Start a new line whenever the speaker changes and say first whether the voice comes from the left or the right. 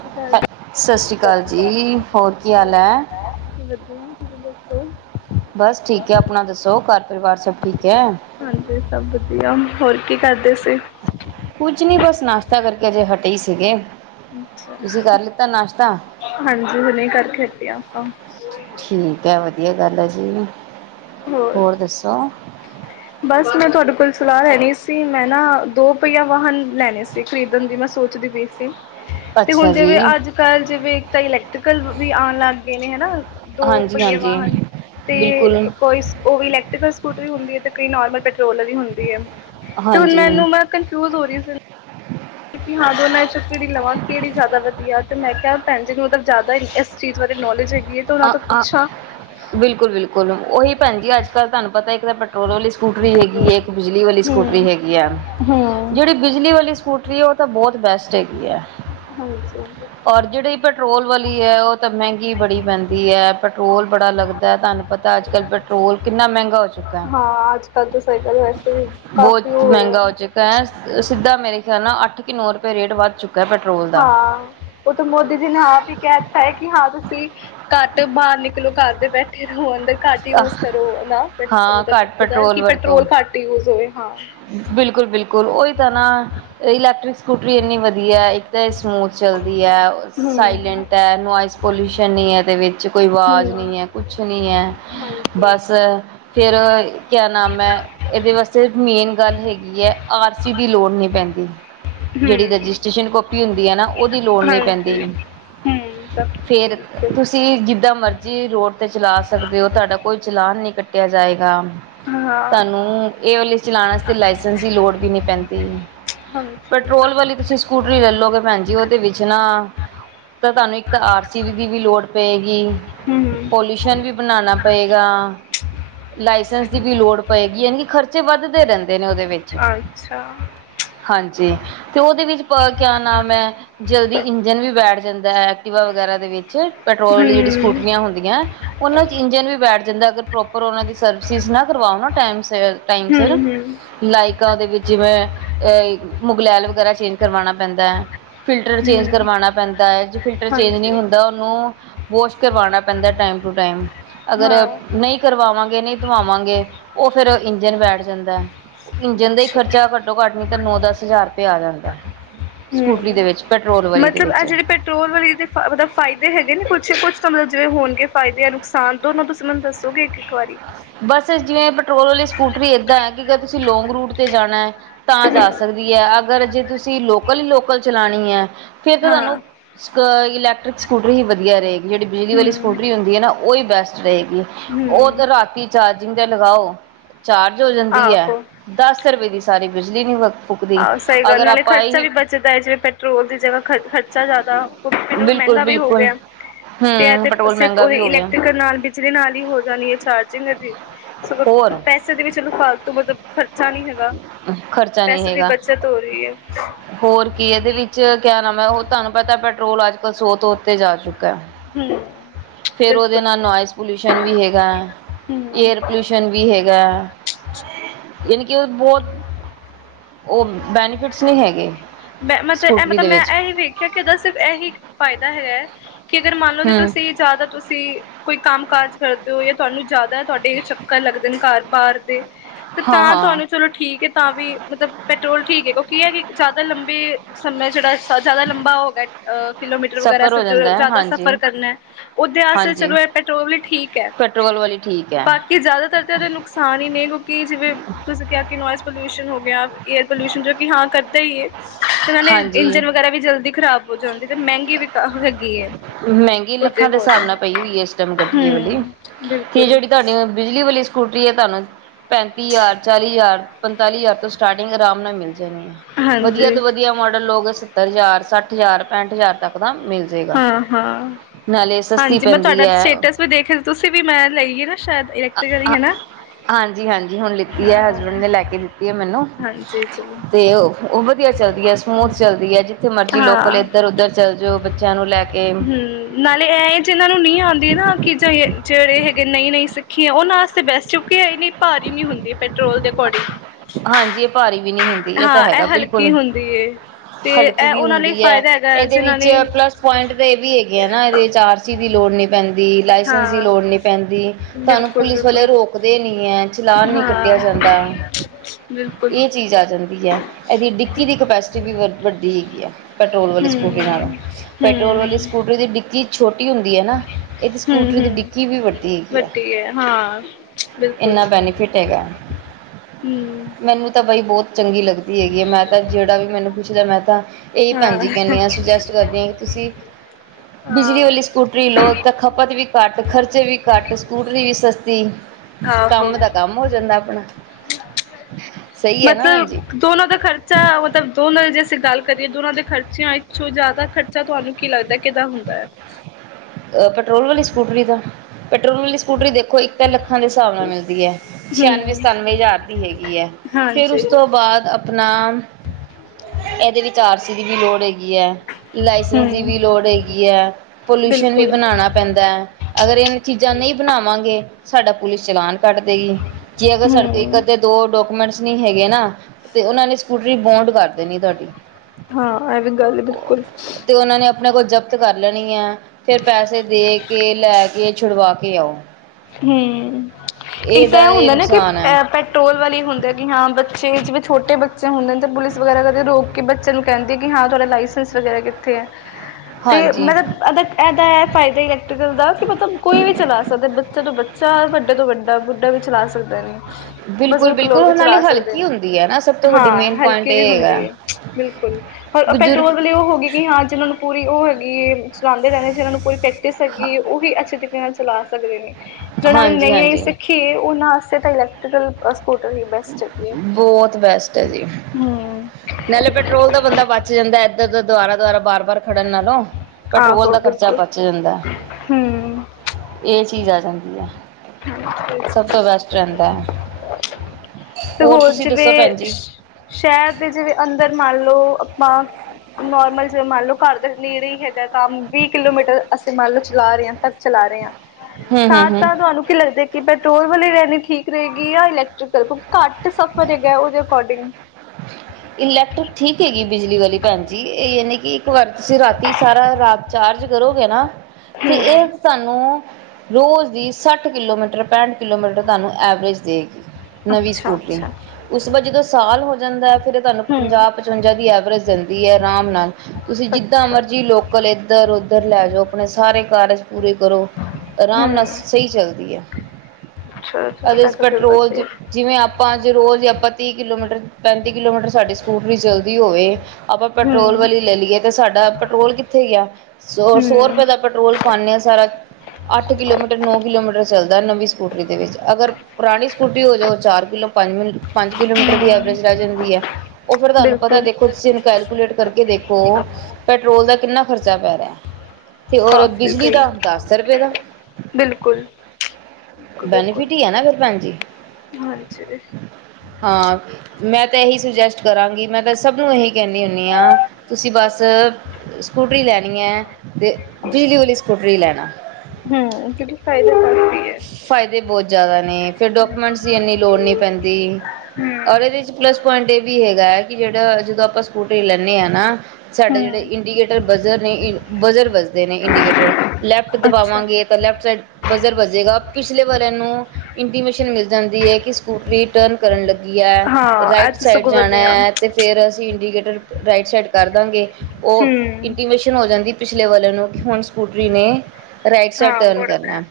left: ਸਤਿ ਸ਼੍ਰੀ ਅਕਾਲ
right: ਸਤਿ ਸ਼੍ਰੀ ਅਕਾਲ ਜੀ ਹੋਰ ਕੀ ਹਾਲ ਹੈ-
left: ਤੁਸੀਂ ਦੱਸੋ-
right: ਬਸ ਠੀਕ ਹੈ ਆਪਣਾ ਦੱਸੋ ਘਰ ਪਰਿਵਾਰ ਸਭ ਠੀਕ ਹੈ-
left: ਹਾਂਜੀ ਸਭ ਵਧੀਆ ਹੋਰ ਕੀ ਕਰਦੇ ਸੀ?
right: ਕੁਝ ਨਹੀਂੀ ਬਸ ਨਾਸ਼ਤਾ ਕਰਕੇ ਅਜੇ ਹਟੇ ਹੀ ਸੀਗੇ-
left: ਅਛਾ
right: ਤੁਸੀਂ ਕਰ ਲਿੱਤਾ ਨਾਸ਼ਤਾ
left: ਹਾਂਜੀ ਹੁਨੇ ਕਰਕੇ ਹਟਿਆ ਆਪਾਂ-
right: ਠੀਕ ਹੈ ਵਧੀਆ ਗੱਲ ਹੈ ਜੀ ਹੋਰ ਦੱਸੋ-
left: ਬਸ ਮੈਂ ਤੁਹਾਡੇ ਕੋਲ ਸਲਾਹ ਲੈਣੀ ਸੀ ਮੈਂ ਨਾ ਦੋ ਪਹੀਆ ਵਾਹਨ ਲੈਣੇ ਸੀ ਖਰੀਦਣ ਦੀ ਮੈਂ ਸੋਚਦੀ ਪਈ ਸੀ- ਤੇ ਹੁਣ
right: ਅੱਛਾ ਜੀ
left: ਜਿਵੇਂ ਅੱਜ ਕੱਲ੍ਹ ਜਿਵੇਂ ਵਹਿਕਲ ਲੈਨੀ ਕੱਲ ਵੀ ਆਉਣ ਲੱਗ ਗਏ ਨੇ ਹਨਾ- ਦੋ ਪਹੀਏ
right: ਹਾਂਜੀ-ਹਾਂਜੀ
left: ਵਾਹਨ ਤੇ
right: ਬਿਲਕੁਲ-
left: ਕੋਈ ਉਹ ਵੀ ਇਲੈਕਟ੍ਰੀਕਲ ਸਕੂਟਰੀ ਹੁੰਦੀ ਹੈ ਤੇ ਕਈ ਨੋਰਮਲ ਪੈਟਰੋਲ ਵਾਲ ਵੀ ਹੁੰਦੀ ਹੈ। ਤੇ ਹੁਣ
right: ਹਾਂਜੀ
left: ਮੈਨੂੰ ਮੈਂ ਕਨਫਿਊਜ ਹੋ ਰਹੀ ਸੀ- ਉਂ ਹਾਂ ਦੋਨਾਂ ਚੋਂ ਕਿੜੀ ਲਵਾਂ ਕਿਹੜੀ ਜ਼ਿਆਦਾ ਵਧੀਆ ਤੇ ਮੈਂ ਕਿਹਾ ਭੈਣ ਜੀ ਨੂੰ ਜ਼ਿਆਦਾ ਇਸ ਚੀਜ਼ ਬਾਰੇ ਨੌਲੇਜ ਹੈਗੀ ਹੈ। ਤੇ
right: ਅ
left: ਉਹਨਾਂ ਤੋਂ
right: ਅ
left: ਪੁੱਛਾਂ
right: ਬਿਲਕੁਲ ਬਿਲਕੁਲ ਉਹੀ ਭੈਣ ਜੀ ਅੱਜ ਕੱਲ ਤੁਹਾਨੂੰ ਪਤਾ ਇੱਕ ਤਾਂ ਪ ਟਾ ਵਾਲੀ ਸਕੂਟਰੀ ਹੈਗੀ ਹੈ, ਇੱਕ ਬਿਜਲੀ ਵਾਲੀ ਸਕੂਟਰੀ
left: ਹੂੰ
right: ਹੈਗੀ ਹੈ,
left: ਹੂੰ
right: ਜਿਹੜੀ ਬਿਜਲੀ ਵਾਲੀ ਸਕੂਟਰੀ ਉਹ ਤਾਂ ਬਹੁਤ ਬੈਸਟ ਹੈਗੀ ਹੈ।
left: ਹਾਂਜੀ ਹਾਂਜੀ
right: ਔਰ ਜਿਹੜੀ ਪੈਟਰੋਲ ਵਾਲੀ ਹੈ, ਉਹ ਤਾਂ ਮਹਿੰਗੀ ਬੜੀ ਪੈਂਦੀ। ਪੈਟਰੋਲ ਬੜਾ ਲੱਗਦਾ ਤੁਹਾਨੂੰ ਪਤਾ ਅੱਜ ਕੱਲ੍ਹ ਪੈਟਰੋਲ ਕਿੰਨਾ ਮਹਿੰਗਾ ਹੋ ਚੁੱਕਾ ਹੈ,
left: ਹਾਂ ਅੱਜ ਕੱਲ੍ਹ ਤਾਂ ਸਾਈਕਲ ਵੈਸੇ ਵੀ ਕਾਫੀ
right: ਬਹੁਤ
left: ਰਿਹਾ
right: ਮਹਿੰਗਾ ਹੋ ਚੁੱਕਾ ਹੈ ਸਿੱਧਾ ਮੇਰੇ ਖਿਆਲ ਨਾਲ ਅੱ ਕਿਉਂਕਿ ਨੋ ਰੁਪਏੇ ਰੇਟ ਵੱਧ ਚੁਕਾ
left: ਹਾਂ ਉਹ ਤਾਂ ਮੋਦੀ ਜੀ ਨੇ ਆਪ ਵੀ ਕਹਿ ਦਿੱਤਾ ਹੈ, ਕਿ ਹਾਂ ਤੁਸੀਂ ਘੱਟ ਬਾਹਰ ਨਿਕਲੋ ਘਰ ਦੇ ਬੈਠੇ ਰਹੋ ਅੰਦਰ ਘੱਟ ਯੂਜ ਕਰੋ ਨਾ ਪੈਟ
right: ਹਾਂ
left: ਮਤਲਬ
right: ਘੱਟ
left: ਉਹਦਾ
right: ਪੈਟਰੋਲ
left: ਕਿ
right: ਵਰਤੋਂ
left: ਪੈਟਰੋਲ ਘੱਟ ਯੂਜ ਹੋਵੇ ਹਾਂ
right: ਬਿਲਕੁਲ ਬਿਲਕੁਲ ਉਹੀ ਤਾਂ ਨਾ ਇਲੈਕਟ੍ਰਿਕ ਸਕੂਟਰੀ ਇੰਨੀ ਵਧੀਆ ਤੇ, ਸਮੂਥ ਚੱਲਦੀ ਹੈ,
left: ਹੂੰ
right: ਸਾਈਲੈਂਟ ਹੈ ਨੋਆਇਜ਼ ਪੋਲਊਸ਼ਨ ਨਹੀਂ ਇਹਦੇ ਵਿੱਚ ਕੋਈ ਅਵਾਜ਼
left: ਹੂੰ
right: ਨਹੀਂ ਹੈ ਕੁਛ ਨਹੀਂ ਹੈ।
left: ਹਾਂਜੀ
right: ਬਸ ਫੇਰ ਕਿਆ ਨਾਮ ਹੈ, ਇਹਦੇ ਵਾਸਤੇ ਮੇਨ ਗੱਲ ਗੱਲ ਹੈਗੀ ਹੈ। ਆਰ ਸੀ ਦੀ ਲੋੜ ਨਹੀਂ ਪੈਂਦੀ ਜਿਹੜੀ
left: ਹੂੰ
right: ਰਜਿਸਟ੍ਰੇਸ਼ਨ ਕਾਪੀ ਹੁੰਦੀ ਹੈ, ਨਾ ਉਹਦੀ ਲੋੜ ਨਹੀਂ ਪੈਂਦੀ
left: ਹਾਂਜੀ ਹੂੰ
right: ਫੇਰ ਤੁਸੀਂ ਜਿੱਦਾਂ ਮਰਜ਼ੀ ਰੋਡ ਤੇ ਚਲਾ ਸਕਦੇ ਹੋ। ਚਲਾਨ ਨੀ ਕੱਟਿਆ ਜਾਏਗਾ। ਤੁਹਾਨੂੰ ਇਹ ਵਾਲੀ ਚਲਾਉਣਾ ਵਾਸਤੇ ਲਾਇਸੈਂਸ ਦੀ ਲੋੜ ਵੀ ਨੀ ਪੈਂਦੀ
left: ਹਾਂਜੀ
right: ਪੈਟਰੋਲ ਵਾਲੀ ਤੁਸੀਂ ਸਕੂਟਰੀ ਲੈਲੋਗੇ ਭੈਣ ਜੀ ਉਹਦੇ ਵਿੱਚ ਨਾ ਤਾਂ ਤੁਹਾਨੂੰ ਇੱਕ ਤਾਂ ਆਰ ਸੀ ਦੀ ਵੀ ਲੋੜ ਪਏਗੀ
left: ਹੂੰ
right: ਪੋਲਿਊਸ਼ਨ ਵੀ ਬਣਾਣਾ ਤਾ ਲਾਇਸੈਂਸ ਦੀ ਵੀ ਲੋੜ ਪਏਗੀ, ਜਾਨੀ ਕਿ ਖਰਚੇ ਵੱਧਦੇ ਰਹਿੰਦੇ ਉਹਦੇ ਵਿੱਚ
left: ਅੱਛਾ
right: ਹਾਂਜੀ ਤੇ ਉਹਦੇ ਵਿੱਚ ਕਿਆ ਨਾਮ ਹੈ ਜਲਦੀ ਇੰਜਣ ਵੀ ਬੈਠ ਜਾਂਦਾ ਹੈ, ਐਕਟੀਵਾ ਵਗੈਰਾ ਦੇ ਵਿੱਚ ਤੇ
left: ਹੂੰ
right: ਪੈਟਰੋਲ ਜਿਹੜੀ ਸਕੂਟਰੀਆਂ ਹੁੰਦੀਆਂ ਉਹਨਾਂ ਚ ਇੰਜਨ ਵੀ ਬੈਠ ਜਾਂਦਾ ਅਗਰ ਪ੍ਰੋਪਰ ਉਹਨਾਂ ਦੀ ਸਰਵਿਸ ਨਾ ਕਰਵਾਓ ਨਾ ਟਾਈਮ ਸਿ ਸਿਰ ਟਾਈਮ
left: ਹੂੰ
right: ਸਿਰ
left: ਹੂੰ
right: ਲਾਇਕਾ ਉਹਦੇ ਵਿੱਚ ਜਿਵੇਂ ਏਹ ਮੁਗਲੈਲ ਵਗੈਰਾ ਚੇਂਜ ਕਰਵਾਉਣਾ ਪੈਂਦਾ ਐ। ਫਿਲਟਰ ਚੇਂਜ
left: ਹੂੰ
right: ਕਰਵਾਣਾ ਪੈਂਦਾ ਹੈ, ਜੇ ਫਿਲਟਰ ਚੇਂਜ ਨਹੀਂ
left: ਹਾਂਜੀ
right: ਹੁੰਦਾ ਉਹਨੂੰ ਵੋਸ਼ ਕਰਵਾਉਣਾ ਪੈਂਦਾ ਟਾਈਮ ਟੂ ਟਾਈਮ, ਅਗਰ
left: ਹਾਂ
right: ਨਹੀਂ ਕਰਵਾਵਾਂਗੇ ਨਹੀਂ ਧਵਾਵਾਂਗੇ ਉਹ ਫੇਰ ਇੰਜਣ ਬੈਠ ਜਾਂਦਾ। ਇੰਜਨ ਦਾ ਹੀ
left: ਅੱਛਾ
right: ਖਰਚਾ ਘੱਟੋ ਘੱਟ ਨੀ ਤਾਂ ਨੌ ਦਸ ਹਜ਼ਾਰ ਰੁਪਏ ਆ ਜਾਂਦਾ। ਸਕੂਟਰੀ
left: ਹੂੰ,
right: ਦੇ ਵਿੱਚ ਪੈਟਰੋਲ ਵਾਲੀ ਦੇ
left: ਮਤਲਬ ਆਹ
right: ਵਿੱਚ
left: ਜਿਹੜੇ ਪੈਟਰੋਲ ਵਾਲੀ ਮਤਲਬ ਫਾਇਦੇ ਹੈਗੇ ਨੇ ਕੁਛ ਕੁਛ ਤਾਂ ਜਿਵੇਂ ਹੋਣਗੇ ਫਾਇਦੇ ਆ ਨੁਕਸਾਨ ਤਾਂ ਉਹਨਾਂ ਤੁਸੀਂ ਮੈਨੂੰ ਦੱਸੋਗੇ ਇੱਕ-ਇੱਕ ਵਾਰੀ
right: ਬਸ ਜਿਵੇਂ ਪ ਟਰੋਲ ਵਾਲੀ ਸਕੂਟਰੀ ਏਦਾਂ ਹੈ ਕਿ ਅਗਰ ਤੁਸੀਂ ਲੌਂਗ ਰੂਟ ਤੇ ਜਾਣਾ ਹੈ ਤਾਂ ਜਾ ਸਕਦੀ ਹੈ, ਅਗਰ ਜੇ ਤੁਸੀਂ ਲੋਕਲ ਹੀ ਲੋਕਲ ਚਲਾਣੀ ਆ ਫੇਰ ਤਾਂ
left: ਹਾਂ
right: ਤੁਹਾਨੂੰ ਸਕਾ ਇਲ ਸਕੂਟਰ ਵੀ ਵਧੀਆ ਰਹੇਗ ਜੇੜੀ ਬਿਜਲੀ ਵਾਲੀ
left: ਹੂੰ
right: ਸਕੂਟਰੀ ਹੂੰਦੀ ਏ ਨਾ ਔਹੀ ਬੈਸਟ ਰੇਗੀ।
left: ਹੂੰ
right: ਔ ਤੇ ਰਾਤ ਚਾਰਜਿੰਗ 'ਤੇ ਲਗਾਓ‌ ਚਾਰਜ ਹੋ ਜਾਂਦੀ ਐ
left: ਆਹੋ
right: ਦੱਸ ਰੁਪਏ ਦੀ ਸਾਰੀ ਬਿਜਲੀ ਨੀ ਵਕ
left: ਆਹ, ਸਹੀ ਗੱਲ, ਨਾਲੇ ਖਰਚਾ ਵੀ ਬਚਦਾ ਏ ਜਿਵੇਂ ਪੈਟਰੋਲ ਦੀ ਜਗ੍ਹਾ ਖਰ ਖਰਚਾ ਜ਼ਿਆਦਾ ਪੈਟਰੋਲ
right: ਬਿਲਕੁਲ
left: ਮੈੰਗਾ ਵੀ ਹੋ
right: ਬਿਲਕੁਲ
left: ਗਿਆ ਤੇ
right: ਹਮ
left: ਐਤੇ
right: ਪੈਟਰੋਲ
left: ਸਿਰਫ
right: ਮਹਿੰਗਾ
left: ਉਹੀ
right: ਵੀ ਹੋ ਗਿਆ
left: ਇਲੈਕਟ੍ਰਿਕਲ ਨਾਲ ਬਿਜਲੀ ਨਾਲ ਈ ਹੋ ਜਾਣੀ ਏ ਚਾਰਜ। ਜਿਨਾ ਜੀ, ਸਗੋਂ
right: ਹੋਰ
left: ਪੈਸੇ ਦੇ ਵਿੱਚ ਲੂ ਫਾਲਤੂ ਮਤਲਬ ਖਰਚਾ ਨਹੀਂ ਹੈਗਾ
right: ਖਰਚਾ। ਨਈ
left: ਪੈਸੇ ਦੀ
right: ਹੈਗਾ,
left: ਬੱਚਤ ਹੋ ਰਹੀ ਹੈ
right: ਹੋਰ ਕੀ ਐਦੇ ਵਿੱਚ ਕਿਆ ਨਾਮ ਐ ਔ ਤਾਨੂੰ ਪਤਾ ਪੈਟ ਪਟਰੋਲ ਅੱਜ ਕਲ ਸੋ ਤੋ ਉਤੇ ਜਾ ਚੁੱਕ ਕਾ,
left: ਹਮ
right: ਫੇਰ ਔਦੇ
left: ਬਿਲਕੁਲ
right: ਨਾਲ ਨੋਇਸ ਪੋਲਿਊਸ਼ਨ ਵੀ ਹੇ ਗਾ।
left: ਹਮ
right: ਏਅਰ ਪੋਲਿਊਸ਼ਨ ਵੀ ਹੇਗਾ। ਯਾਨਿ ਬੌਤ ਔ ਬੈਨੀਫਿਟਸ ਨੀ ਹੈਗੇ।
left: ਮੈਂ ਮਤਲਬ ਐ
right: ਸਕੂਟਰੀ
left: ਮਤਲਬ
right: ਦੇ
left: ਮੈਂ
right: ਵਿੱਚ
left: ਐਹੀ ਵੇਖਿਆ ਕਿ ਐਦਾ ਸਿਰਫ ਐਹੀ ਫਾਇਦਾ ਹੈਗੈ। ਕਿ ਅਗਰ ਮੰਨ ਲੋ ਜੇ
right: ਹਮ
left: ਤੁਸੀਂ ਜੀਅਦਾ ਤੁਸੀਂ ਕੋਈ ਕੰਮ ਕਾਰਜ ਕਰਦੇ ਔ ਯਾ ਤੁਹਾਨੂੰ ਜੈਦਾ ਤੁਹਾਡੇ ਚੱਕਰ ਲੱਗਦੇ ਨੇ ਕਾਰ ਬਾਰ ਦੇ ਤੇ
right: ਹਾਂ
left: ਤਾਂ
right: ਹਾਂ
left: ਤੁਹਾਨੂੰ ਚਲੋ ਠੀਕ ਹੈ ਤਾਂ ਵੀ ਮਤਲਬ ਪੈਟਰੋਲ ਠੀਕ ਹੈ। ਕੀ ਹੈ ਕਿ ਜਾ ਦਾ ਲੰਬੀ ਸਮੇਂ ਜੇੜਾ ਜਾਦਾ ਲੰਬਾ ਹੋ ਗਿਆ ਅ ਕਿਲੋਮੀਟਰ ਵਗੈਰਾ
right: ਸਫ਼ਰ
left: ਸ
right: ਹੋ
left: ਜ
right: ਜਾਂਦਾ ਹੈ
left: ਜੈਦਾ
right: ਹਾਂਜੀ
left: ਸਫ਼ਰ ਕਰਨੈ ਓਦੇ ਆਸੇ
right: ਹਾਂਜੀ
left: ਚਲੋ ਐ ਪੈਟਰੋਲ ਵਲੀ ਠੀਕ ਹੈ,
right: ਪੈਟਰੋਲ ਵਾਲੀ ਠੀਕ ਹੈ
left: ਬਾਕੀ ਜ਼ਿਆਦਾਤਰ ਤੇ ਐਦੇ ਨੁਕਸਾਨ ਈ ਨੇ ਕਿਉਂਕਿ ਜਿਵੇਂ ਤੁਸੀਂ ਕਿਆ ਕਿ ਨੋਇਸ ਪੋਲਿਊਸ਼ਨ ਹੋ ਗਿਆ। ਏਅਰ ਪੋਲਿਊਸ਼ਨ ਜੋ ਕਿ ਹਾਂ ਕਰ ਦਾ ਈਏ ਐ ਨਾਲੇ
right: ਹਾਂਜੀ
left: ਇੰਜਨ ਵਗੈਰਾ ਵੀ ਜਲਦੀ ਖ਼ਰਾਬ ਹੋ ਜਾਂਦੀ ਤੇ ਮਹਿੰਗੀ ਵੀ ਕਾ ਹੈਗੀ ਏ।
right: ਮਹਿੰਗੀ ਲੱਖਾਂ ਦੇ ਸਾਬ ਨਾਲ ਪਈ ਹੋਈ ਏ ਇਸ ਟੈਮ ਗੱਡੀ ਯੇ ਵਾਲੀ
left: ਹਮ
right: ਤੇ
left: ਬਿਲਕੁਲ
right: ਜੇੜੀ ਤਾਡੇ ਬਿਜਲੀ ਵਾਲੀ ਸ ਸਕੂਟਰੀ ਏ ਤਾਨੂੰ ਪੈਂਤੀ ਹਜ਼ਾਰ ਚਾਲੀ ਹਜ਼ਾਰ ਪੰਤਾਲੀ ਹਜ਼ਾਰ ਤੋਂ ਸਟਾਰਟਿੰਗ ਆਰਾਮ ਨਾਲ ਮਿਲ ਜ ਜਾਣੀ ਆ, ਵਧੀਆ
left: ਹਾਂਜੀ
right: ਤੋਂ ਵਧੀਆ ਮਾਡਲ ਲੋਗ ਸੱਤਰ ਹਜ਼ਾਰ ਸੱਠ ਹਜ਼ਾਰ ਪੈਂਹਠ ਹਜ਼ਾਰ ਤੱਕ ਦਾ, ਮਿਲਜੇਗਾ।
left: ਹਾਂ ਹਾਂ ਹਾਂਜੀ ਮੈਂ ਤੁਹਾਡਾ
right: ਹੈ
left: ਸਟੇਟਸ ਵੀ ਦੇਖ ਆ ਤੁਸੀਂ ਵੀ ਮੈਂ ਲਈਏ ਨਾ ਸ਼ਾਇਦ ਇਲੈਕਟ੍ਰੀਕਲ ਹੀ ਹੈ ਨਾ
right: ਹਾਂਜੀ ਹਾਂਜੀ ਹੁਣ ਲਿੱਤੀ ਹੈ, ਹਸਬੈਂਡ
left: ਹਾਂ
right: ਨੇ ਲੈ ਕੇ ਦਿੱਤੀ ਹੈ ਮੈ ਹੈ ਨਾ
left: ਹਾਂਜੀ ਚਲੋ
right: ਤੇ, ਵਧੀਆ ਚੱਲਦੀ ਹੈ ਸਮੂਥ ਚੱਲਦੀ ਹੈ ਜਿੱਥੇ ਮਰਜ਼ੀ ਲੋਕਲ
left: ਹਾਂ
right: ਇੱਧਰ ਉੱਧਰ ਚੱਲ ਜਾਓ ਬੱਚਿਆਂ ਨੂੰ ਲੈ ਕੇ
left: ਹੂੰ ਨਾਲੇ ਐ ਜਿਹਨਾਂ ਨੂੰ ਨਹੀਂ ਆਉਂਦੀ ਨਾ ਕਿ ਜ ਜਿਹੜੇ ਹੈਗੇ ਨੇ ਨਈ ਨਈ ਸਿੱਖੀ ਉਹਨਾ ਵਾਸਤੇ ਬੈਸਟ ਕਿਉਂਕਿ ਹੈ, ਇਨੀ ਭਾਰੀ ਹੀ ਨੀ ਹੁੰਦੀ। ਪੈਟਰੋਲ ਦੇ ਅਕੋਰਡਿੰਗ
right: ਹਾਂਜੀ ਇਹ ਭਾਰੀ ਵੀ ਨੀ ਹੁੰਦੀ। ਇਹ ਤਾਂ
left: ਹਾਂ
right: ਹੈਗਾ
left: ਹਲਕੀ
right: ਬਿਲਕੁਲ
left: ਹੁੰਦੀ ਏ ਤੇ
right: ਹਲਕੀ
left: ਇਹ
right: ਵੀ
left: ਉਹਨਾਂ ਲਈ
right: ਹੁੰਦੀ ਹੈ,
left: ਫਾਇਦਾ ਹੈਗਾ
right: ਇਹਦੇ
left: ਜਿਨਾਂ
right: ਵਿੱਚ
left: ਨੇ
right: ਪਲੱਸ ਪੁਆਇੰਟ ਤਾਂ ਇਹ ਵੀ ਹੈਗੇ ਆ ਨਾ ਇਹਦੇ ਆਰਸੀ ਦੀ ਲੋੜ ਨਹੀਂ ਪੈਂਦੀ ਦੀ ਲਾਇਸੈਂਸ ਦੀ
left: ਹਾਂ
right: ਲੋੜ ਨੀ ਪੈਂਦੀ ਤੁਹਾਨੂੰ
left: ਬਿਲਕੁਲ
right: ਪੁਲਿਸ ਵਾਲੇ
left: ਬਿਲਕੁਲ
right: ਰੋਕਦੇ ਨੀ ਹੈ, ਚਲਾਨ ਨੀ ਕੱਟਿਆ
left: ਹਾਂ
right: ਜਾਂਦਾ
left: ਬਿਲਕੁਲ
right: ਇਹ ਚੀਜ਼ ਆ ਜਾਂਦੀ ਹੈ, ਇਹਦੀ ਡਿੱਕੀ ਦੀ ਕਪੈਸਿਟੀ ਵੀ ਵ ਵੱਡੀ ਐ, ਹੈ, ਪੈਟਰੋਲ ਵਾਲੀ ਸਕੂਟਰੀ ਨਾਲੋਂ
left: ਹੂੰ
right: ਪੈਟਰੋਲ ਵਾਲੀ
left: ਹੂੰ
right: ਸਕੂਟਰੀ ਦੀ ਡਿੱਕੀ ਛੋਟੀ ਹੁੰਦੀ ਹੈ, ਨਾ ਇਹ ਤੇ
left: ਹੂੰ
right: ਸਕੂਟਰ ਦੀ
left: ਹੂੰ
right: ਡਿੱਕੀ ਵੀ ਵੱਡੀ ਹੈਗੀ ਹੈ
left: ਵੱਡੀ ਹਾਂ ਬਿਲਕੁਲ
right: ਇਨਾ ਬੈਨੀਫਿਟ ਹੈਗਾ।
left: ਹੂੰ,
right: ਕੋਈ ਬਹੁਤ ਚੰਗੀ ਲੱਗਦੀ ਹੈਗੀ ਹੈ, ਮੈਂ ਤਾਂ ਜਿਹੜਾ ਵੀ ਮੈਨੂੰ ਪੁੱਛਦਾ ਮੈਂ ਤਾਂ ਇਹੀ
left: ਹਾਂ
right: ਭੈਣ ਜੀ ਕਹਿੰਨੀ ਆ ਸੁਜੈਸਟ ਕਰਦੀ ਹਾਂ ਕਿ ਤੁਸੀਂ ਬਿਜਲੀ
left: ਹਾਂ
right: ਵਾਲੀ ਸਕੂਟਰੀ ਲਓ, ਤਾਂ ਖਪਤ ਵੀ ਘੱਟ ਖਰਚੇ ਵੀ ਘੱਟ ਸਕੂਟਰੀ ਵੀ ਸਸਤੀ ਕੰਮ
left: ਆਹੋ
right: ਦਾ ਕੰਮ ਹੋ ਜਾਂਦਾ ਆਪਣਾ ਸਹੀ ਹੈ ਨਾ ਭੈਣ
left: ਮਤਲਬ
right: ਜੀ
left: ਦੋਨੋ ਦਾ ਖਰਚਾ ਮਤਲਬ ਦੋਨੋ ਜ ਗੱਲ ਕਰੀਏ ਦੋ ਉਹਨਾਂ ਦੇ ਖਰਚਿਆਂ ਵਿੱਚੋਂ ਜ਼ਿਆਦਾ ਖਰਚਾ ਤੁਹਾਨੂੰ ਕੀ ਲੱਗਦਾ। ਕਿਦਾਂ ਹੁੰਦਾ ਐ।
right: ਅ ਪੈਟਰੋਲ ਵਾਲੀ ਸਕੂਟਰੀ ਦਾ, ਪੈਟਰੋਲ ਵਾਲੀ ਸਕੂਟਰੀ ਦੇਖੋ, ਇੱਕ ਤਾਂ ਲੱਖਾਂ ਦੇ ਹਿਸਾਬ ਨਾਲ ਮਿਲਦੀ ਹੈ ਛਿਆਨਵੇਂ
left: ਹੂੰ,
right: ਸਤਾਨਵੇਂ ਹਜ਼ਾਰ ਦੀ ਹੈਗੀ ਹੈ, ਫਿਰ ਉਸ
left: ਹਾਂਜੀ,
right: ਤੋਂ ਬਾਅਦ ਆਪਣਾ ਇਹਦੇ ਵਿਚਾਰ ਦੀ ਵੀ ਲੋੜ ਹੈਗੀ। ਲਾਇਸੈਂਸ ਦੀ
left: ਹੂੰ,
right: ਵੀ ਲੋੜ ਹੈਗੀ ਹੈ ਪੋ ਵੀ
left: ਬਿਲਕੁਲ,
right: ਬਣਾਣਾ ਪੈਂਦਾ ਹੈ, ਅਗਰ ਇਹਨ ਚੀਜ਼ਾਂ ਨਹੀਂ ਬਣਾਵਾਂਗੇ। ਸਾਡਾ ਪੁਲਿਸ ਚਲਾਨ ਕੱਟ ਦੇਗੀ ਜੇ ਅਗਰ ਸੜਕ ਇੱਕ
left: ਹੂੰ।
right: ਦੋ ਡਾਕੂਮੈਂਟਸ ਨਹੀਂ ਹੈਗੇ ਨਾ, ਤੇ ਉਹਨਾਂ ਨੇ ਸਕੂਟਰੀ ਬੋਂਡ ਕਰਦੇ ਨੇ ਤੁਹਾਡੀ,
left: ਹਾਂ, ਇਹ ਵੀ ਗੱਲ ਬਿਲਕੁਲ,
right: ਤੇ ਉਹਨਾਂ ਨੇ ਆਪਣੇ ਕੋਲ ਜ ਤ ਕਰ ਲੈਣੀ ਹੈ। ਫਿਰ ਪੈਸੇ ਦੇ ਕੇ, ਲੈ ਕੇ, ਛੁਡਵਾ ਕੇ ਆਉ।
left: ਹਮ। ਇੱਕ ਤਾਂ ਇਹ ਹੁੰਦਾ ਨਾ ਕਿ
right: ਨੁਕਸਾਨ ਹੈ
left: ਅ ਪੈਟਰੋਲ ਵਾਲੇ ਹੁੰਦੇ ਆ ਕਿ ਹਾਂ ਬੱਚੇ ਛੋਟੇ ਬੱਚੇ ਹੁੰਦੇ ਨੇ ਤਾਂ ਪੁਲਿਸ ਵਗੈਰਾ ਕਦੇ ਰੋਕ ਕੇ ਬੱਚਿਆਂ ਨੂੰ ਕਹਿੰਦੀ ਹੈ ਕਿ ਹਾਂ ਤੁਹਾਡਾ ਲਾਇਸੈਂਸ ਵਗੈਰਾ ਕਿੱਥੇ ਹੈ। ਤੇ
right: ਹਾਂਜੀ
left: ਮਤਲਬ ਅਦਕ, ਇਹਦਾ ਇਹ ਫਾਇਦਾ ਹੀ ਲਗ ਦਾ ਕਿ ਮਤਲਬ ਕੋਈ ਵੀ ਚਲਾ ਸਕਦਾੱ ਬੱਚਾ ਤੋਂ ਬੱਚਾ, ਵੱਡੇ ਤੋਂ ਵੱਡਾ ਬੁੱਢਾ ਵੀ ਚਲਾ ਸਕਦਾ ਨੇ
right: ਬਿਲਕੁਲ
left: ਬਜ਼ੁਰਗ
right: ਬਿਲਕੁਲ
left: ਲੋਕ ਵੀ
right: ਉਹ ਨਾਲੇ
left: ਚਲਾ ਸਕਦੇ
right: ਹਲਕੀ
left: ਨੇ।
right: ਹੁੰਦੀ ਹੈ ਨਾ ਸਭ ਤੋਂ ਵੱਡੀ
left: ਹਾਂ,
right: ਮੇਨ ਪੁਆਇੰਟ
left: ਹਲਕੀ ਵੀ
right: ਇਹ
left: ਹੁੰਦੀ
right: ਹੈਗਾ
left: ਹੈ। ਬਿਲਕੁਲ,
right: ਬਜ਼ੁਰਗ
left: ਪੈਟਰੋਲ ਵਾਲੀ ਉਹ ਹੋਗੀ ਕਿ ਹਾਂ ਜਿਹਨਾਂ ਨੂੰ ਪੂਰੀ ਉਹ ਹੈ ਕਿ ਇਹ ਚਲਾਉਂਦੇ ਰਹਿੰਦੇ ਜਿਹਨਾਂ ਨੂੰ ਸਗੀ ਉਹੀ ਅੱਛੇ ਤਰੀਕੇ ਨਾਲ ਚਲਾ ਸਕਦੇ ਨੇ। ਜਿਹਨਾਂ ਨੇ
right: ਹਾਂਜੀ
left: ਨਈ- ਨਈ
right: ਹਾਂਜੀ
left: ਸਿੱਖੀ ਏ ਉਹਨਾਂ ਇਲੈਕਟ੍ਰਿਕਲ
right: ਬਹੁਤ ਬੈਸਟ ਹੈ ਜੀ,
left: ਹਮ
right: ਨਾਲੇ ਪੈਟਰੋਲ ਦਾ ਬੰਦਾ ਬਚ ਜਾਂਦਾ ਏਧਰ-ੳਦਰ ਦੁਆਰਾ- ਦੁਆਰਾ ਬਾਰ ਖੜਨ ਨਾਲੋਂ, ਪੈਟਰੋਲ
left: ਆਹੋ
right: ਦਾ ਖਰਚਾ
left: ਬਿਲਕੁਲ
right: ਬਚ ਜਾਂਦਾ।
left: ਹਮ
right: ਇਹ ਚੀਜ਼ ਆ ਜਾਂਦੀ ਹੈ। ਸਭ ਤੋਂ ਬੈਸਟ ਰਹਿੰਦਾ ਹੈ।
left: ਤੇ ਹੋਰ,
right: ਤੁਸੀਂ ਦੱਸੋ
left: ਜਿਵੇਂ
right: ਭੈਣ ਜੀ
left: ਸ਼ਹਿਰ ਦੇ ਜਿਵੇਂ ਅੰਦਰ ਮੰਨ ਲਓ ਆਪਾਂ ਨੋਰਮਲ ਜ ਮੰਨ ਲਓ, ਘਰ ਦੇ ਨੇੜੇ ਹੀ ਹੈਗਾ ਕੰਮ, ਵੀਹ- ਕਿਲੋਮੀਟਰ ਅਸੀਂ ਮੰਨ ਲਓ ਚ ਚਲਾ ਰਹੇ ਆ ਲਾ ਰਹੇ ਹਾਂ, ਤੱਕ ਚਲਾ ਰਹੇ ਹਾਂ।
right: ਹਮ
left: ਤਾਂ
right: ਹਮ ਹਮ
left: ਤਾਂ ਤੁਹਾਨੂੰ ਪੈਟਰੋਲ ਵਾਲੀ ਰਹਿਣੀ ਠੀਕ ਰਹੇਗੀ ਯਾ ਇਲੈਕਟ੍ਰਕਲ ਕਿਉਂ ਕਿ ਘੱਟ ਸਫ਼ਰ ਹੈਗਾ ਉਹਦੇ ਅਕੋਰਡਿੰਗ
right: ਇਲੈਕਟ੍ਰਿਕ ਕੀ ਇੱਕ ਵਾਰ ਤੁਸੀਂ ਰਾਤੀ ਸਾਰਾ ਰਾਤ ਚਾਰਜ ਕਰੋਗੇ ਨਾ ਤੇ ਇਹ
left: ਹਮ
right: ਸਾਨੂੰ ਰੋਜ਼ ਦੀ ਸੱਠ- ਕਿਲੋਮੀਟਰ, ਪੈਂਹਠ- ਕਿਲੋਮੀਟਰ ਤੁਹਾਨੂੰ ਐਵਰੇਜ ਦੇਗੀ। ਨਵੀਂ
left: ਅੱਛਾ
right: ਸਕੂਟਰੀ
left: ਅੱਛਾ
right: ਉਸ ਤੋਂ ਬਾਅਦ ਜਦੋਂ ਸਾਲ ਹੋ ਜਾਂਦਾ। ਫਿਰ ਤੁਹਾਨੂੰ
left: ਹਮ
right: ਪੰਜਾਹ- ਪਚਵੰਜਾ ਦੀ ਐਵਰੇਜ ਦਿੰਦੀ ਹੈ ਆਰਾਮ ਨਾਲ, ਤੁਸੀਂ ਜਿੱਦਾਂ
left: ਅੱਛਾ
right: ਮਰਜੀ ਲੋਕਲ ਇਧਰ- ਉਧਰ ਲੈਜੋ ਆਪਣੇ ਸਾਰੇ ਕਾਰਜ ਪੂਰੇ ਕਰੋ, ਆਰਾਮ ਨਾਲ
left: ਹਮ
right: ਸਹੀ ਚੱਲਦੀ ਹੈ।
left: ਅੱਛਾ
right: ਅਤੇ
left: ਅੱਛਾ ਫਿਰ
right: ਪੈਟਰੋਲ
left: ਵਧੀਆ
right: ਜਿਵੇਂ ਆਪਾਂ ਜ ਰੋਜ਼ ਆਪਾਂ ਤੀਹ ਕਿਲੋਮੀਟਰ ਪੈਂਤੀ ਕਿਲੋਮੀਟਰ ਸਾਡੇ ਸਕੂਟਰ ਚਲਦੀ ਹੋਵੇ ਆਪਾਂ ਪੈਟਰੋਲ
left: ਹਮ
right: ਵਾਲੀ ਲੈ ਲਈਏ ਤੇ ਸਾਡਾ ਪੈਟਰੋਲ ਕਿੱਥੇ ਗਿਆ ਸ ਸੌ
left: ਹਮ
right: ਰੁਪਏ ਦਾ ਪੈਟਰੋਲ ਪਾਉਂਦੇ ਹਾਂ ਸਾਰਾ ਅੱਠ ਕਿਲੋਮੀਟਰ ਨੌ ਕਿਲੋਮੀਟਰ ਚੱਲਦਾ ਦ ਨਵਬੀ ਸਕੂਟਰੀ ਦੇ ਵਿੱਚ ਅਗਰ ਪੁਰਾਣੀ ਸਕੂਟੀ ਹੋ ਜਾਵੇ ਚਾਰ ਕਿੱਲੋ ਪੰਜ ਮੱਲ ਪੰਜ ਕਿਲੋਮੀਟਰ ਦੀ ਐਵਰੇਜ ਰਹਿ ਜਾਂਦੀ ਹੈ ਉਹ ਫੇਿਰ ਤੁਹਾਨੂੰ ਪਤਾ
left: ਬਿਲਕੁਲ
right: ਦੇਖੋ ਤੁਸੀਂ ਇਹਨੂੰ ਕੈਲਕੂਲੇਟ ਕਰਕੇ ਦੇਖੋ ਪੈਟਰੋਲ ਦਾ ਕਿੰਨਾ ਖਰਚਾ ਪੈ ਰਿਹਾ ਤੇ ਹੋਰ
left: ਕਾਫੀ
right: ਬਿਜਲੀ
left: ਬਈ
right: ਦਾ ਦਸ ਰੁਪਏ ਦਾ
left: ਬਿਲਕੁਲ ਬਿਲਕੁਲ ਬਿਲਕੁਲ
right: ਬੈਨੀਫਿਟ ਨਾ ਭੈਣ ਜੀ
left: ਹਾਂਜੀ
right: ਹਾਂ ਮੈਂ ਤਾਂ ਇਹੀ ਸੁਜੈਸਟ ਕਰਾਂਗੀ ਮੈਂ ਤਾਂ ਸਭ ਨੂੰ ਇਹੀ ਕਹਿੰਦੀ ਹੁੰਦੀ ਹਾਂ ਤੁਸੀਂ ਬਸ ਸਕੂਟਰੀ ਲੈਣੀ ਹੈ ਅਤੇ ਬਿਜਲੀ ਵਾਲੀ ਸਕੂਟਰੀ ਲੈਣਾ
left: ਹਮ ਕਿ ਫਾਇਦਾ
right: ਫਾਇਦੇ ਬਹੁਤ ਜਿਆਦਾ ਨੇ ਫਿਰ ਡਾਕੂਮੈਂਟਸ ਦੀ ਇਨੀ ਲੋੜ ਨਹੀਂ ਪੈਂਦੀ
left: ਹੂੰ
right: ਔਰ ਇਹਦੇ ਚ ਪਲਸ ਪੁਆਇੰਟ ਇਹ ਵੀ ਹੈਗਾ ਹੈ ਕਿ ਜਿਹੜਾ ਜਦੋਂ ਆਪਾਂ ਸਕੂਟਰੀ ਲੈਂਦੇ ਹਾਂ ਨਾ ਸਾਡੇ
left: ਹੂੰ
right: ਜਿਹੜੇ ਇੰਡੀਕੇਟਰ ਬ ਜਰ ਨਹੀਂ ਬਜ਼ਰ ਇੰਡੀਕੇਟਰ ਲੈਫਟ
left: ਅੱਛਾ
right: ਦਬਾਵਾਂਗੇ ਤਾਂ ਲੈਫਟ ਸਾਈਡ ਤੇ ਬਜ਼ਰ ਵਜੇਗਾ ਪਿਛਲੇ ਵਾਰ ਇਹਨੂੰ ਇੰਟੀਮੇਸ਼ਨ ਮਿਲ ਜਾਂਦੀ ਹੈ ਕਿ ਸਕੂਟਰੀ ਟਰਨ ਕਰਨ ਲੱਗੇ
left: ਹਾਂ ਇਹ
right: ਰਾਈਟ
left: ਤਾਂ
right: ਸਾਈਡ
left: ਸਗੋਂ
right: ਜਾਣਾ
left: ਵਧੀਆ
right: ਹੈ ਤੇ ਫਿਰ ਅਸੀਂ ਇੰਡੀਕੇਟਡ ਰਾਈਟ ਸਾਈਡ ਕਰ ਦਾਂਗੇ ਉਹ
left: ਹੂੰ
right: ਇੰਟੀਮੇਸ਼ਨ ਹੋ ਜਾਂਦੀ ਪਿਛਲੇ ਵੱਲਿਆਂ ਨੂੰ ਹੁਣ ਸਕੂਟਰੀ ਨੇ ਰਾਈਟ ਸਾਈਡ
left: ਹਾਂ
right: ਟਰਨ
left: ਮੁੜ ਪਿਆ
right: ਕਰਨਾ।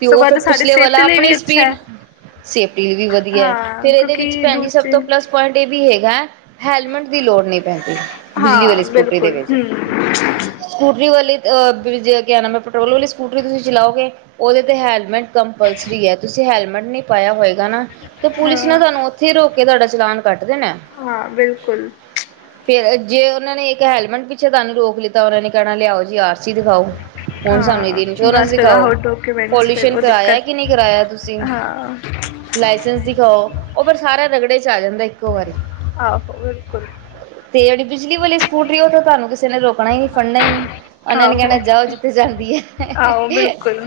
right: ਤੇ ਉਹ
left: ਸਗੋਂ ਇਹ
right: ਫਿਰ
left: ਤਾਂ ਸਾਡੀ
right: ਪਿਛਲੇ ਵਾਲਾ
left: ਸੇਫਟੀ ਲਈ ਵੀ
right: ਆਪਣੀ
left: ਅੱਛਾ
right: ਸਪੀਡ,
left: ਹੈ
right: ਸੇਫਟੀ ਵੀ ਵਧੀਆ
left: ਹਾਂ
right: ਫਿਰ ਇਹਦੇ
left: ਕਿਉਂਕਿ
right: ਵਿੱਚ ਭੈਣ ਜੀ ਸਭ
left: ਦੂਸਰੇ
right: ਤੋਂ ਪਲੱਸ ਪੁਆਇੰਟ ਇਹ ਵੀ ਹੈਗਾ। ਹੈਲਮੇਟ ਦੀ ਲੋੜ ਨਹੀਂ ਪੈਂਦੀ
left: ਹਾਂ
right: ਬਿਜਲੀ ਵਾਲੀ ਸਕੂਟਰੀ ਦੇ
left: ਬਿਲਕੁਲ
right: ਵਿੱਚ
left: ਹੂੰ
right: ਸਕੂਟਰੀ ਵਾਲੇ ਅਹ ਕਿਆ ਨਾਮ ਹੈ ਪੈਟਰੋਲ ਵਾਲੀ ਸਕੂਟਰੀ ਤੁਸੀਂ ਚਲਾਓਗੇ ਉਹਦੇ ਤੇ ਹੈਲਮੇਟ ਕੰਪਲਸਰੀ ਹੈ ਤੁਸੀਂ ਹੈਲਮੇਟ ਨਹੀਂ ਪਾਇਆ ਹੋਏਗਾ ਨਾ ਤੇ ਪੁਲਿਸ
left: ਹਾਂ
right: ਨਾ ਤੁਹਾਨੂੰ ਉੱਥੇ ਹੀ ਰੋਕ ਕੇ ਤੁਹਾਡਾ ਚਲਾਨ ਕੱਟ ਦੇਣਾ।
left: ਹਾਂ ਬਿਲਕੁਲ।
right: ਫੇਰ ਜੇ ਉਹਨਾਂ ਨੇ ਇੱਕ ਹੈਲਮਟ ਪਿੱਛੇ ਤੁਹਾਨੂੰ ਰੋਕ ਲਿੱਤਾ ਉਹਨਾਂ ਨੇ ਕਹਿਣਾ ਲਿਆਓ ਜੀ ਆਰ ਸੀ ਦਿਖਾਓ ਹੁਣ ਸਾਨੂੰ
left: ਹਾਂ
right: ਇੰਸ਼ੋਰੈਂਸ
left: ਬਸ ਫਿਰ
right: ਦਿਖਾਓ।
left: ਆਹੋ ਡਾਕੂਮੈਂਟਸ ਫਿਰ
right: ਪੋਲਿਊਸ਼ਨ
left: ਉਹ
right: ਕਰਾਇਆ
left: ਦਿੱਕਤ
right: ਕਿ ਨਹੀਂ ਕਰਾਇਆ ਤੁਸੀਂ,
left: ਹਾਂ
right: ਲਾਇਸੈਂਸ ਦਿਖਾਓ ਉਹ ਫਿਰ ਸਾਰਾ ਰਗੜੇ ਆ ਜਾਂਦਾ ਇੱਕੋ ਵਾਰੀ।
left: ਆਹੋ ਬਿਲਕੁਲ।
right: ਤੇ ਜਿਹੜੀ ਬਿਜਲੀ ਸਕੂਟਰੀ ਉਹ ਤੇ ਤੁਹਾਨੂੰ ਕਿਸੇ ਨੇ ਰੋਕਣਾਈ ਨੀ ਫੜਨਾ ਹੀ ਨੀ ਉਹਨਾਂ ਨੇ
left: ਆਹੋ
right: ਕਹਿਣਾ ਜਾਓ ਜਿੱਥੇ ਜਾਂਦੀ ਹੈ।
left: ਆਹੋ ਬਿਲਕੁਲ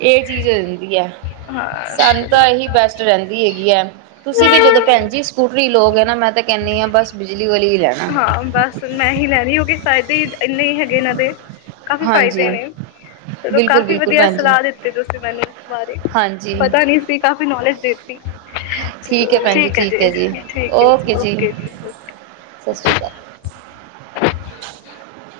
right: ਇਹ ਚੀਜ਼ ਰਹਿੰਦੀ ਹੈ
left: ਹਾਂ
right: ਸਾਨੂੰ
left: ਚਲੋ
right: ਤਾਂ ਇਹੀ ਬੈਸਟ ਰਹਿੰਦੀ ਹੈਗੀ ਹੈ ਤੁਸੀਂ ਵੀ ਜਦੋਂ ਭੈਣ ਜੀ ਸਕੂਟਰੀ ਲੋ ਗੇ ਨਾ ਮੈਂ ਤਾਂ ਕਹਿਣੀ ਹਾਂ ਬਸ ਬਿਜਲੀ ਵਾਲੀ ਲੈਣਾ
left: ਹਾਂ ਬਸ ਮੈਂ ਇਹੀ ਲੈਣੀ ਹੋਗੀ ਫਾਇਦੇ ਇੰਨੇ ਹੀ ਹੈਗੇ ਇਹਨਾਂ ਦੇ। ਕਾਫ਼ੀ ਫਾਇਦੇ
right: ਹਾਂਜੀ
left: ਨੇ ਚਲੋ
right: ਬਿਲਕੁਲ
left: ਕਾਫੀ
right: ਬਿਲਕੁਲ
left: ਵਧੀਆ
right: ਭੈਣ ਜੀ
left: ਸਲਾਹ ਦਿੱਤੀ ਤੁਸੀਂ ਮੈਨੂੰ ਇਸ ਬਾਰੇ
right: ਹਾਂਜੀ
left: ਪਤਾ ਨੀ ਸੀ ਕਾਫ਼ੀ ਨੌਲੇਜ ਦੇਤੀ ਚਲੋ ਠੀਕ ਹੈ ਜੀ, ਠੀਕ ਹੈ ਜੀ ਓਕੇ ਜੀ ਓਕੇ।
right: ਸਤਿ ਸ਼੍ਰੀ ਅਕਾਲ।